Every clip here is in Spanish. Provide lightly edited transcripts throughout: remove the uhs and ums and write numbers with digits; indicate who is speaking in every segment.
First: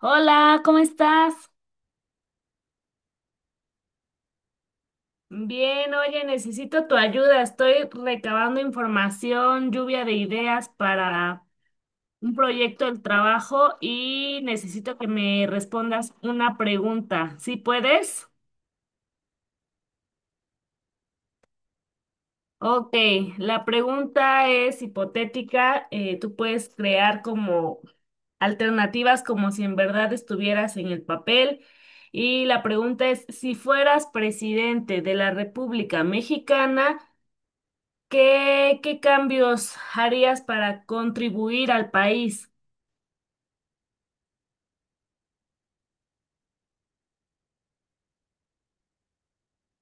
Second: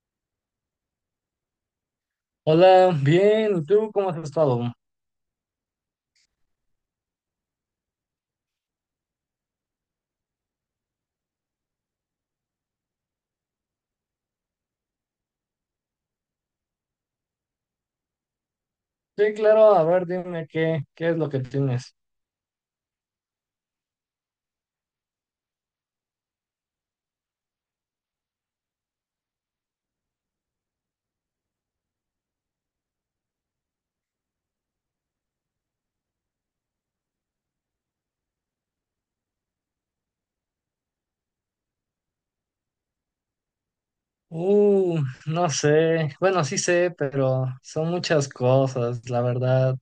Speaker 1: Hola, ¿cómo estás?
Speaker 2: Hola, bien, ¿y tú cómo has estado?
Speaker 1: Bien, oye, necesito tu ayuda. Estoy recabando información, lluvia de ideas para un proyecto del trabajo y necesito que me respondas una pregunta. ¿Sí puedes?
Speaker 2: Sí, claro, a ver, dime qué es lo que tienes.
Speaker 1: Ok, la pregunta es hipotética. Tú puedes crear como alternativas como si en verdad estuvieras en el papel. Y la pregunta es, si fueras presidente de la República Mexicana, ¿qué cambios harías para contribuir al país?
Speaker 2: Uh, no sé, bueno, sí sé, pero son muchas cosas, la verdad.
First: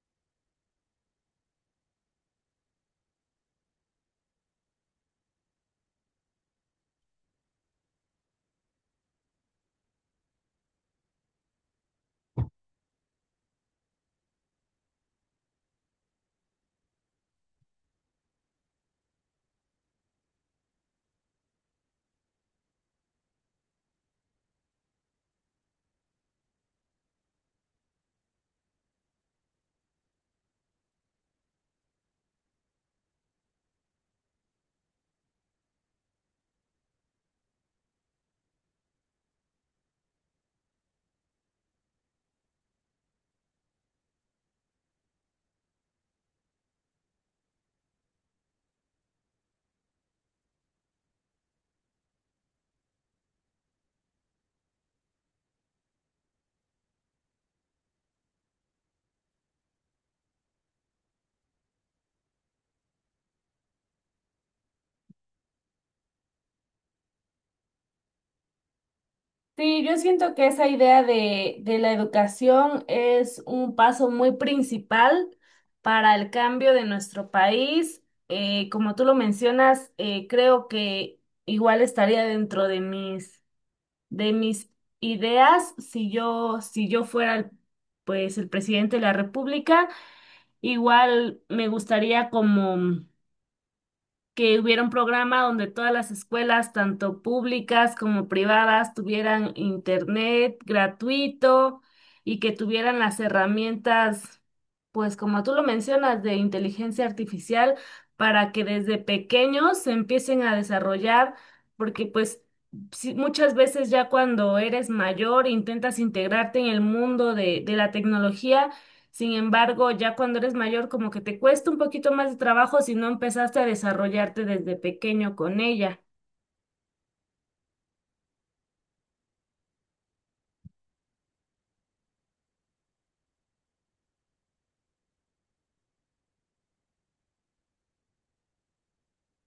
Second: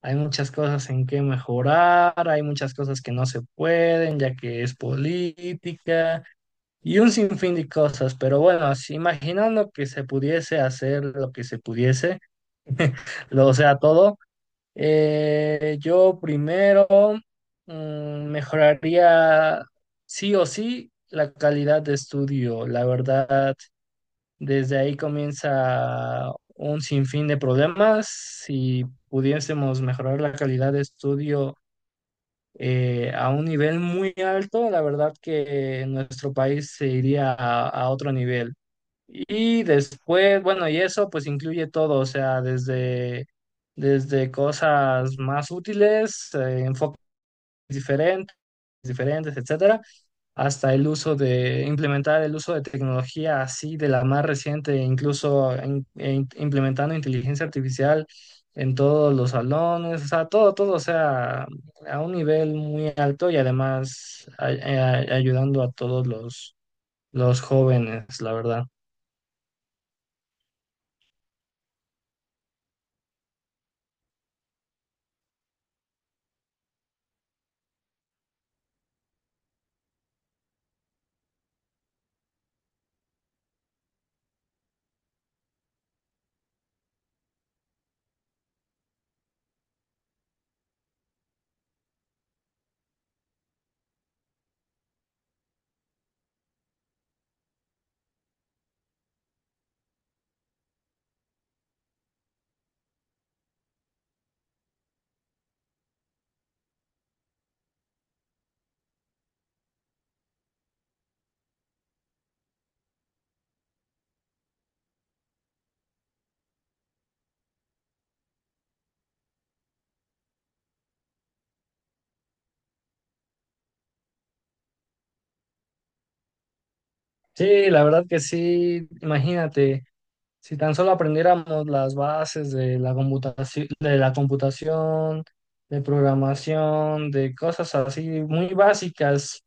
Speaker 2: Hay muchas cosas en que mejorar, hay muchas cosas que no se pueden, ya que es política y un sinfín de cosas, pero bueno, si imaginando que se pudiese hacer lo que se pudiese, lo, o sea, todo. Yo primero mejoraría sí o sí la calidad de estudio. La verdad, desde ahí comienza un sinfín de problemas. Si pudiésemos mejorar la calidad de estudio a un nivel muy alto, la verdad que nuestro país se iría a otro nivel. Y después, bueno, y eso pues incluye todo, o sea, desde cosas más útiles, enfoques diferentes, diferentes, etcétera, hasta el uso de implementar el uso de tecnología así de la más reciente, incluso implementando inteligencia artificial en todos los salones, o sea, todo, o sea, a un nivel muy alto y además ayudando a los jóvenes, la verdad.
Speaker 1: Sí, yo siento que esa idea de la educación es un paso muy principal para el cambio de nuestro país. Como tú lo mencionas, creo que igual estaría dentro de de mis ideas si yo, pues el presidente de la República. Igual me gustaría como que hubiera un programa donde todas las escuelas, tanto públicas como privadas, tuvieran internet gratuito y que tuvieran las herramientas, pues como tú lo mencionas, de inteligencia artificial para que desde pequeños se empiecen a desarrollar, porque pues sí, muchas veces ya cuando eres mayor intentas integrarte en el mundo de la tecnología. Sin embargo, ya cuando eres mayor, como que te cuesta un poquito más de trabajo si no empezaste a desarrollarte desde pequeño con ella.
Speaker 2: Sí, la verdad que sí, imagínate, si tan solo aprendiéramos las bases de la computación, de programación, de cosas así muy básicas,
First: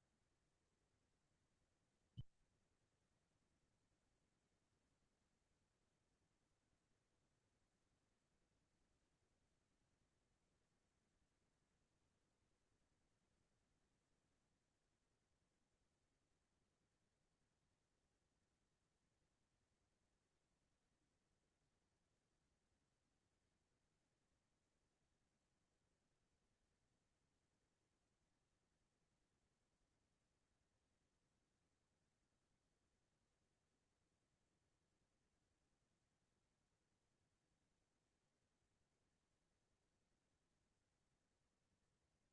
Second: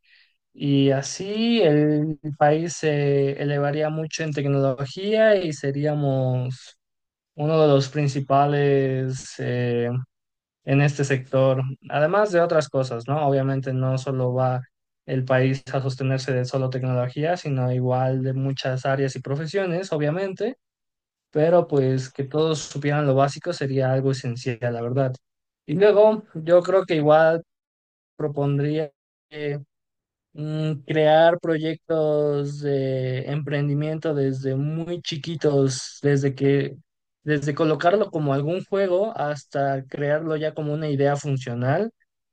Speaker 2: y así el país se elevaría mucho en tecnología y seríamos uno de los principales en este sector, además de otras cosas, ¿no? Obviamente no solo va el país a sostenerse de solo tecnología, sino igual de muchas áreas y profesiones, obviamente, pero pues que todos supieran lo básico sería algo esencial, la verdad. Y luego yo creo que igual propondría eh, crear proyectos de emprendimiento desde muy chiquitos, desde colocarlo como algún juego hasta crearlo ya como una idea funcional,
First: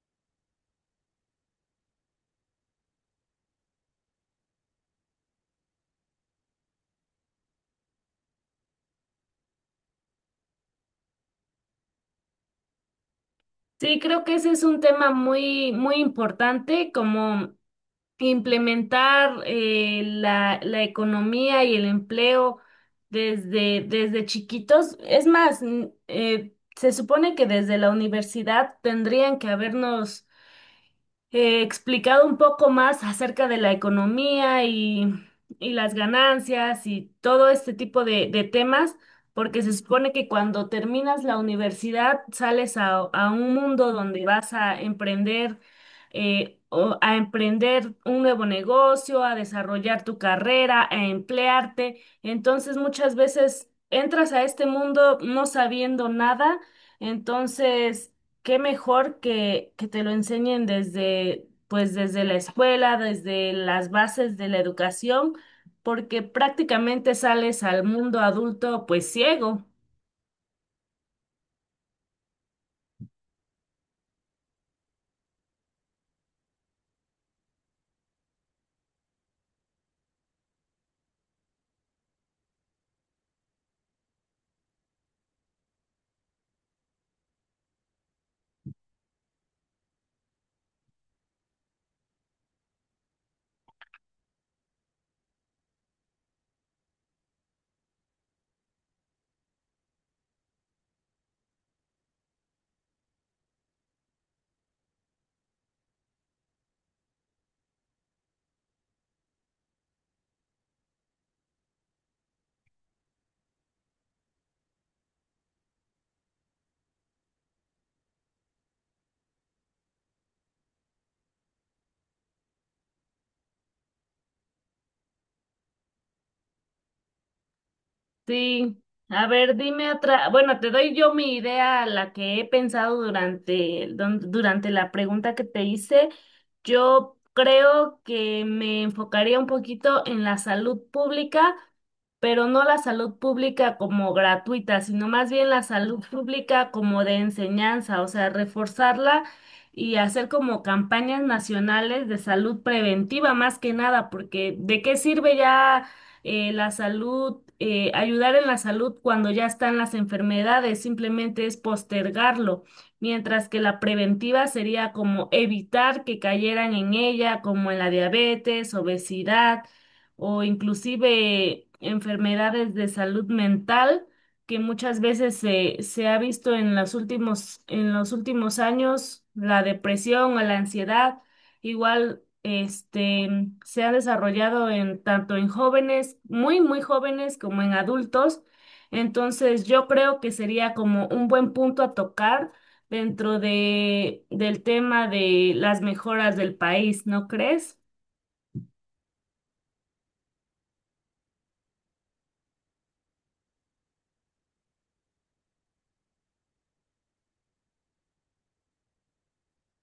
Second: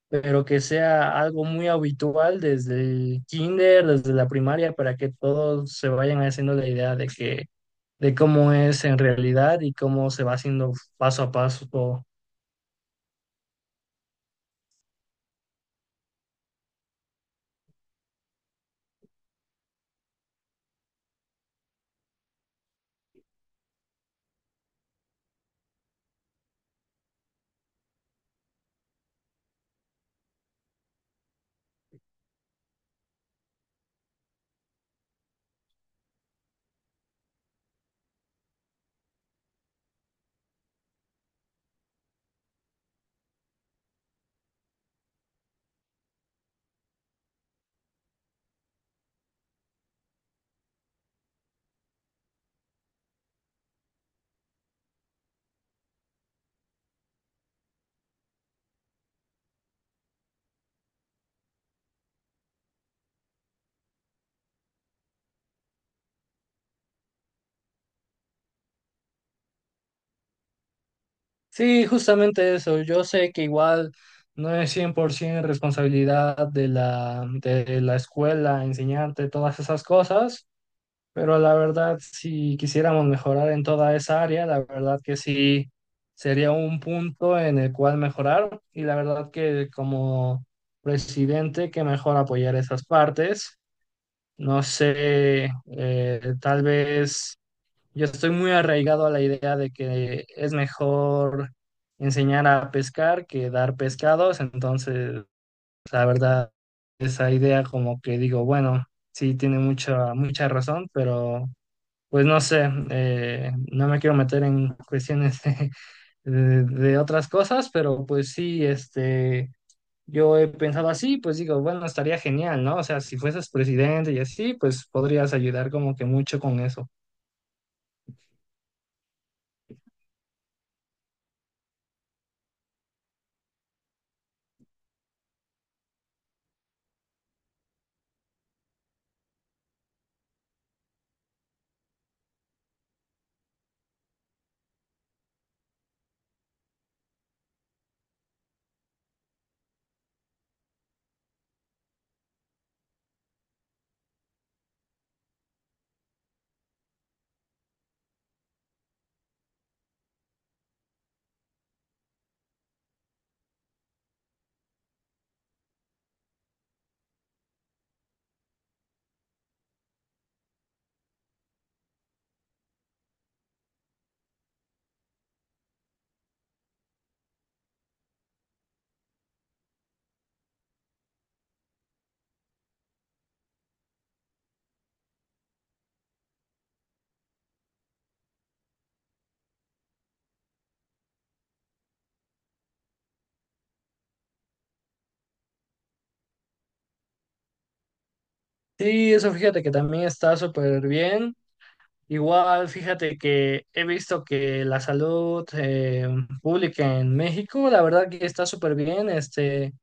Speaker 2: pero que sea algo muy habitual desde el kinder, desde la primaria, para que todos se vayan haciendo la idea de que, de cómo es en realidad y cómo se va haciendo paso a paso todo.
Speaker 1: Sí, creo que ese es un tema muy, muy importante, como implementar la economía y el empleo desde chiquitos. Es más, se supone que desde la universidad tendrían que habernos explicado un poco más acerca de la economía y las ganancias y todo este tipo de temas, porque se supone que cuando terminas la universidad sales a un mundo donde vas a emprender, o a emprender un nuevo negocio, a desarrollar tu carrera, a emplearte. Entonces muchas veces entras a este mundo no sabiendo nada. Entonces, qué mejor que te lo enseñen desde, pues desde la escuela, desde las bases de la educación, porque prácticamente sales al mundo adulto pues ciego.
Speaker 2: Sí, justamente eso. Yo sé que igual no es 100% responsabilidad de de la escuela enseñarte todas esas cosas. Pero la verdad, si quisiéramos mejorar en toda esa área, la verdad que sí sería un punto en el cual mejorar, y la verdad que como presidente, que mejor apoyar esas partes. No sé, tal vez yo estoy muy arraigado a la idea de que es mejor enseñar a pescar que dar pescados, entonces la verdad esa idea como que digo, bueno, sí tiene mucha mucha razón, pero pues no sé, no me quiero meter en cuestiones de, de otras cosas, pero pues sí, este, yo he pensado así, pues digo, bueno, estaría genial, ¿no? O sea, si fueses presidente y así, pues podrías ayudar como que mucho con eso.
Speaker 1: Sí, a ver, dime otra, bueno, te doy yo mi idea, la que he pensado durante, durante la pregunta que te hice. Yo creo que me enfocaría un poquito en la salud pública, pero no la salud pública como gratuita, sino más bien la salud pública como de enseñanza, o sea, reforzarla y hacer como campañas nacionales de salud preventiva más que nada, porque ¿de qué sirve ya? La salud, ayudar en la salud cuando ya están las enfermedades, simplemente es postergarlo, mientras que la preventiva sería como evitar que cayeran en ella, como en la diabetes, obesidad o inclusive enfermedades de salud mental que muchas veces se ha visto en los últimos años, la depresión o la ansiedad. Igual, este, se ha desarrollado en tanto en jóvenes, muy, muy jóvenes, como en adultos. Entonces, yo creo que sería como un buen punto a tocar dentro del tema de las mejoras del país, ¿no crees?
Speaker 2: Sí, eso fíjate que también está súper bien. Igual, fíjate que he visto que la salud pública en México, la verdad que está súper bien, este.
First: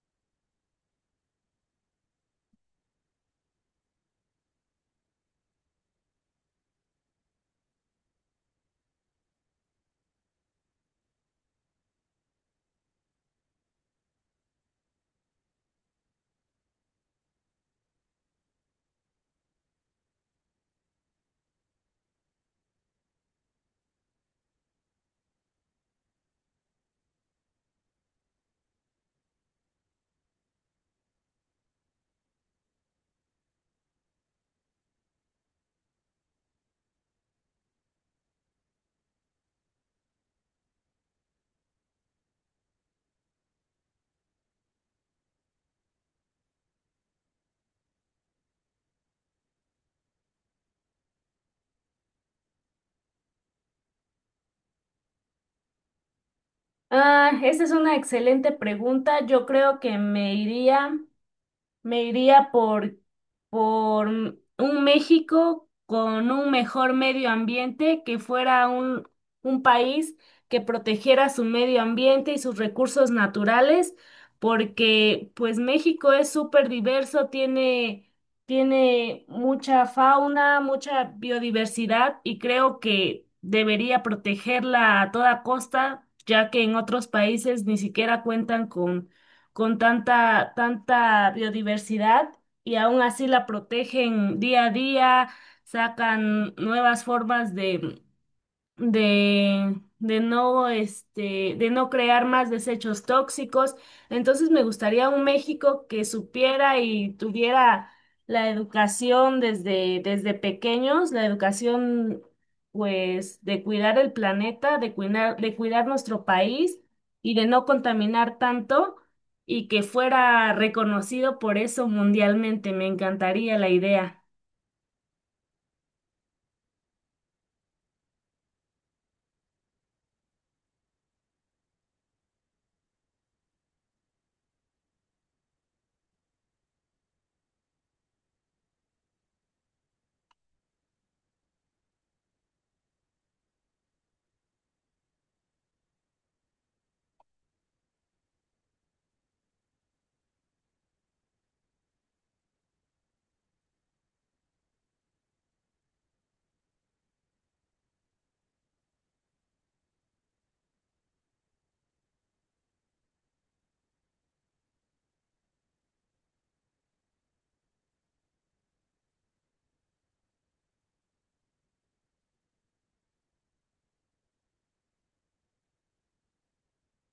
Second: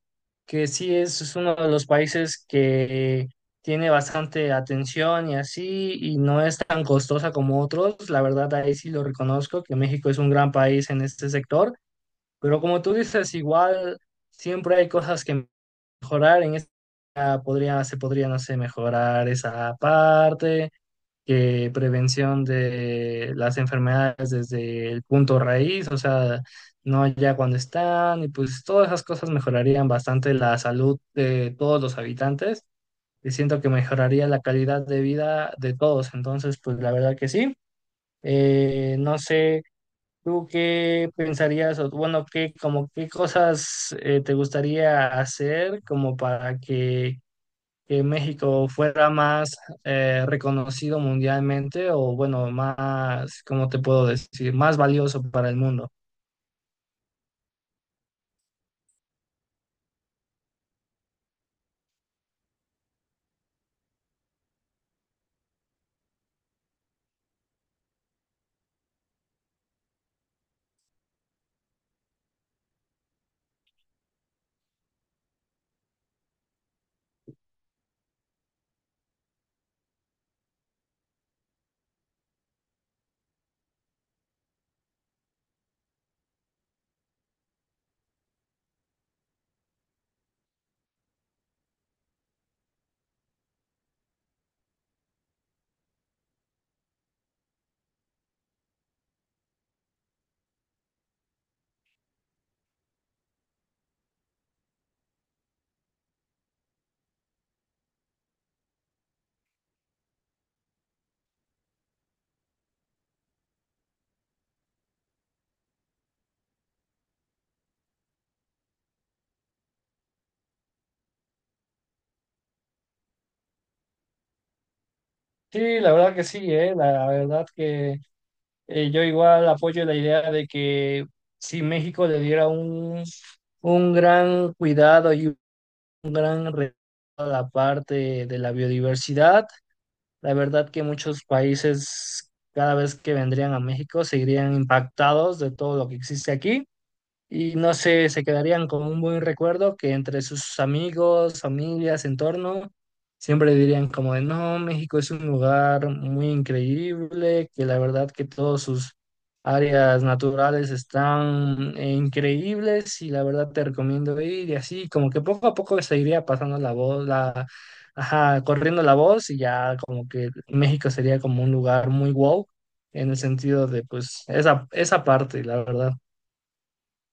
Speaker 2: Que sí es uno de los países que tiene bastante atención y así, y no es tan costosa como otros. La verdad, ahí sí lo reconozco, que México es un gran país en este sector, pero como tú dices, igual siempre hay cosas que mejorar. En esta se podría, no sé, mejorar esa parte, que prevención de las enfermedades desde el punto raíz, o sea, no ya cuando están, y pues todas esas cosas mejorarían bastante la salud de todos los habitantes, y siento que mejoraría la calidad de vida de todos, entonces pues la verdad que sí. No sé, ¿tú qué pensarías? O bueno, qué como qué cosas te gustaría hacer como para que México fuera más reconocido mundialmente o bueno, más, ¿cómo te puedo decir? Más valioso para el mundo.
Speaker 1: Ah, esa es una excelente pregunta. Yo creo que me iría. Me iría por un México con un mejor medio ambiente, que fuera un país que protegiera su medio ambiente y sus recursos naturales, porque pues México es súper diverso, tiene, tiene mucha fauna, mucha biodiversidad y creo que debería protegerla a toda costa, ya que en otros países ni siquiera cuentan con tanta, tanta biodiversidad y aún así la protegen día a día, sacan nuevas formas de no, este, de no crear más desechos tóxicos. Entonces me gustaría un México que supiera y tuviera la educación desde pequeños, la educación pues de cuidar el planeta, de cuidar nuestro país y de no contaminar tanto y que fuera reconocido por eso mundialmente. Me encantaría la idea.
Speaker 2: Sí, la verdad que sí, la verdad que yo igual apoyo la idea de que si México le diera un gran cuidado y un gran a la parte de la biodiversidad, la verdad que muchos países cada vez que vendrían a México seguirían impactados de todo lo que existe aquí. Y no sé, se quedarían con un buen recuerdo, que entre sus amigos, familias, entorno, siempre dirían como de, no, México es un lugar muy increíble, que la verdad que todos sus áreas naturales están increíbles y la verdad te recomiendo ir, y así, como que poco a poco se iría pasando la voz, ajá, corriendo la voz, y ya como que México sería como un lugar muy wow en el sentido de pues esa parte, la verdad.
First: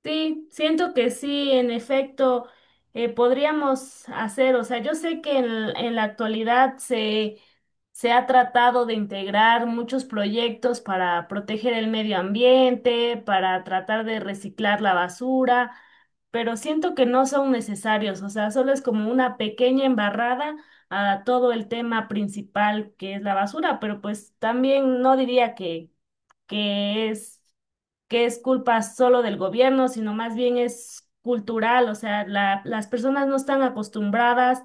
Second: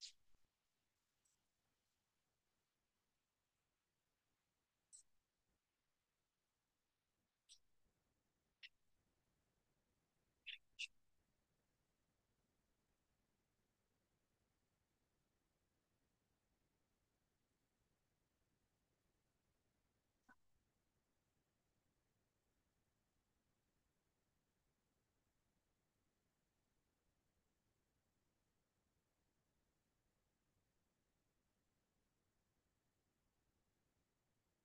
Speaker 1: Sí, siento que sí, en efecto, podríamos hacer, o sea, yo sé que en la actualidad se ha tratado de integrar muchos proyectos para proteger el medio ambiente, para tratar de reciclar la basura, pero siento que no son necesarios, o sea, solo es como una pequeña embarrada a todo el tema principal que es la basura, pero pues también no diría que, que es que es culpa solo del gobierno, sino más bien es cultural, o sea, las personas no están acostumbradas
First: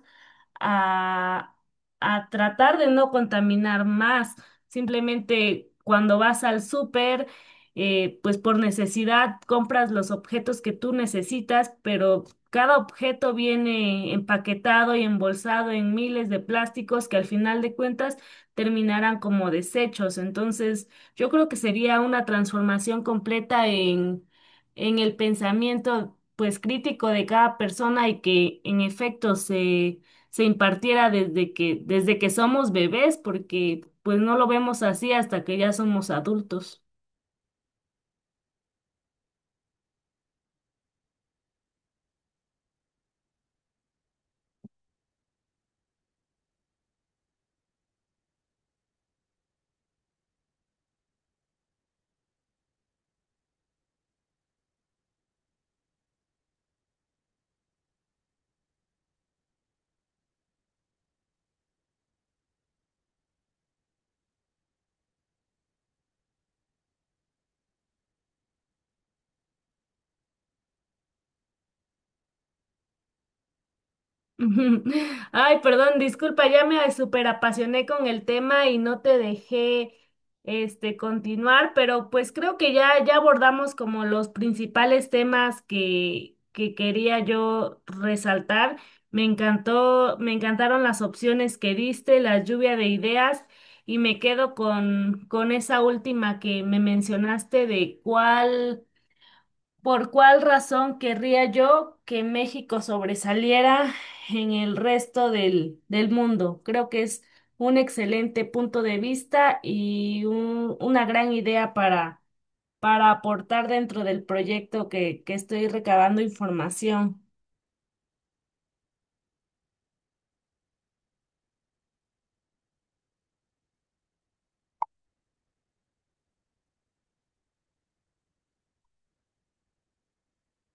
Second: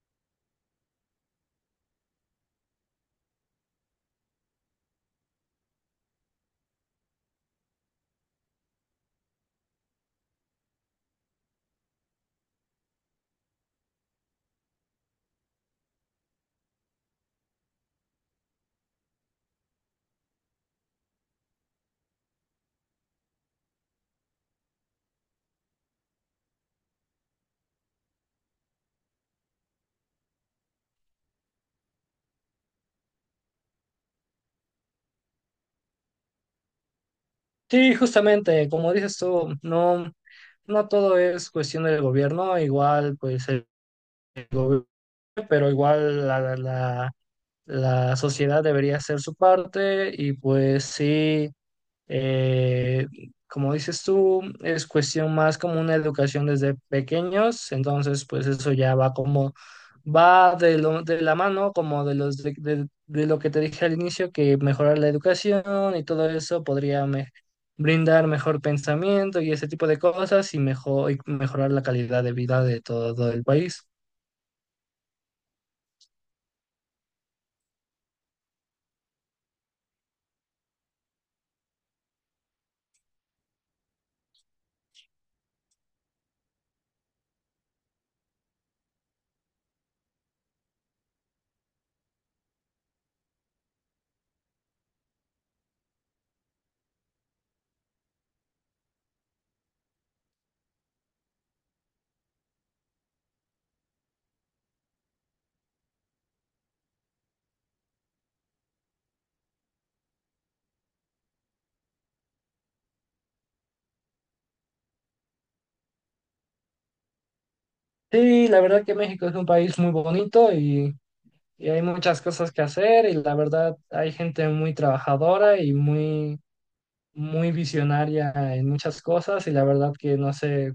Speaker 1: a, a tratar de no contaminar más. Simplemente cuando vas al súper, pues por necesidad compras los objetos que tú necesitas, pero cada objeto viene empaquetado y embolsado en miles de plásticos que al final de cuentas terminarán como desechos. Entonces, yo creo que sería una transformación completa en el pensamiento pues crítico de cada persona y que en efecto se impartiera desde desde que somos bebés, porque pues no lo vemos así hasta que ya somos adultos.
Speaker 2: Sí, justamente, como dices tú, no, no todo es cuestión del gobierno, igual pues el gobierno, pero igual la la sociedad debería hacer su parte, y pues sí. Eh, Como dices tú, es cuestión más como una educación desde pequeños, entonces pues eso ya va como, va de, de la mano, como de, de lo que te dije al inicio, que mejorar la educación y todo eso podría brindar mejor pensamiento y ese tipo de cosas y, y mejorar la calidad de vida de todo el país.
Speaker 1: Ujú. Ay, perdón, disculpa, ya me superapasioné con el tema y no te dejé este continuar, pero pues creo que ya, ya abordamos como los principales temas que quería yo resaltar. Me encantó, me encantaron las opciones que diste, la lluvia de ideas, y me quedo con esa última que me mencionaste de cuál. ¿Por cuál razón querría yo que México sobresaliera en el resto del mundo? Creo que es un excelente punto de vista y una gran idea para aportar dentro del proyecto que estoy recabando información.
Speaker 2: Sí, la verdad que México es un país muy bonito y hay muchas cosas que hacer, y la verdad hay gente muy trabajadora y muy, muy visionaria en muchas cosas, y la verdad que no sé,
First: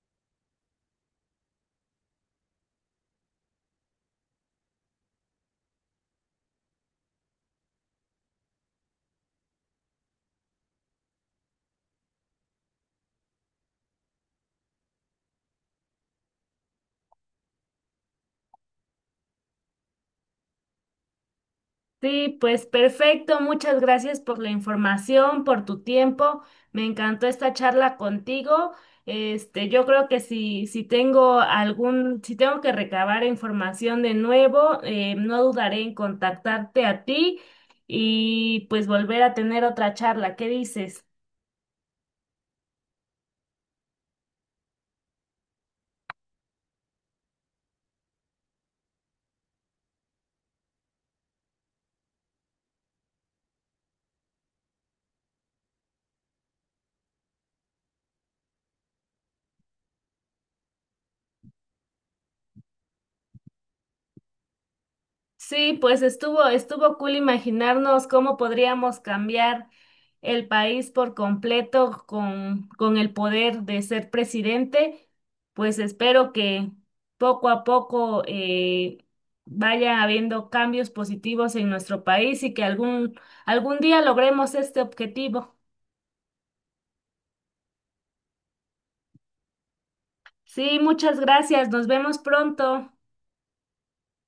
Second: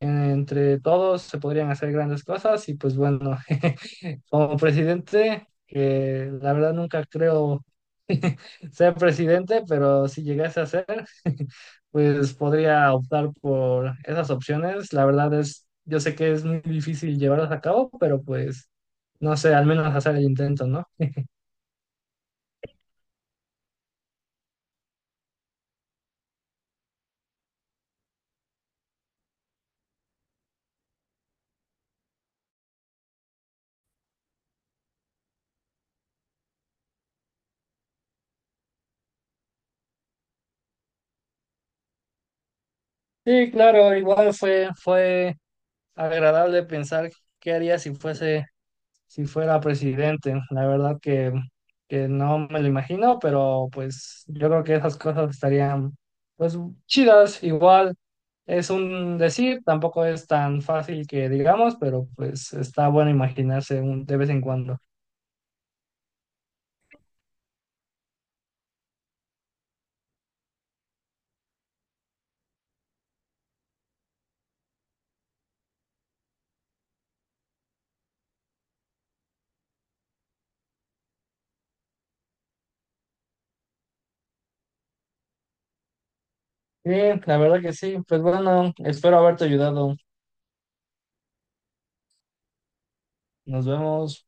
Speaker 2: entre todos se podrían hacer grandes cosas, y pues bueno, como presidente, que la verdad nunca creo ser presidente, pero si llegase a ser, pues podría optar por esas opciones. La verdad es, yo sé que es muy difícil llevarlas a cabo, pero pues no sé, al menos hacer el intento, ¿no?
Speaker 1: Sí, pues perfecto. Muchas gracias por la información, por tu tiempo. Me encantó esta charla contigo. Este, yo creo que si, si tengo algún, si tengo que recabar información de nuevo, no dudaré en contactarte a ti y pues volver a tener otra charla. ¿Qué dices?
Speaker 2: Sí, claro, igual fue agradable pensar qué haría si fuese, si fuera presidente. La verdad que no me lo imagino, pero pues yo creo que esas cosas estarían pues chidas. Igual es un decir, tampoco es tan fácil que digamos, pero pues está bueno imaginarse un, de vez en cuando.
Speaker 1: Sí, pues estuvo, estuvo cool imaginarnos cómo podríamos cambiar el país por completo con el poder de ser presidente. Pues espero que poco a poco vaya habiendo cambios positivos en nuestro país y que algún, algún día logremos este objetivo.
Speaker 2: Sí, la verdad que sí. Pues bueno, espero haberte ayudado.
Speaker 1: Sí, muchas gracias. Nos vemos pronto.
Speaker 2: Nos vemos.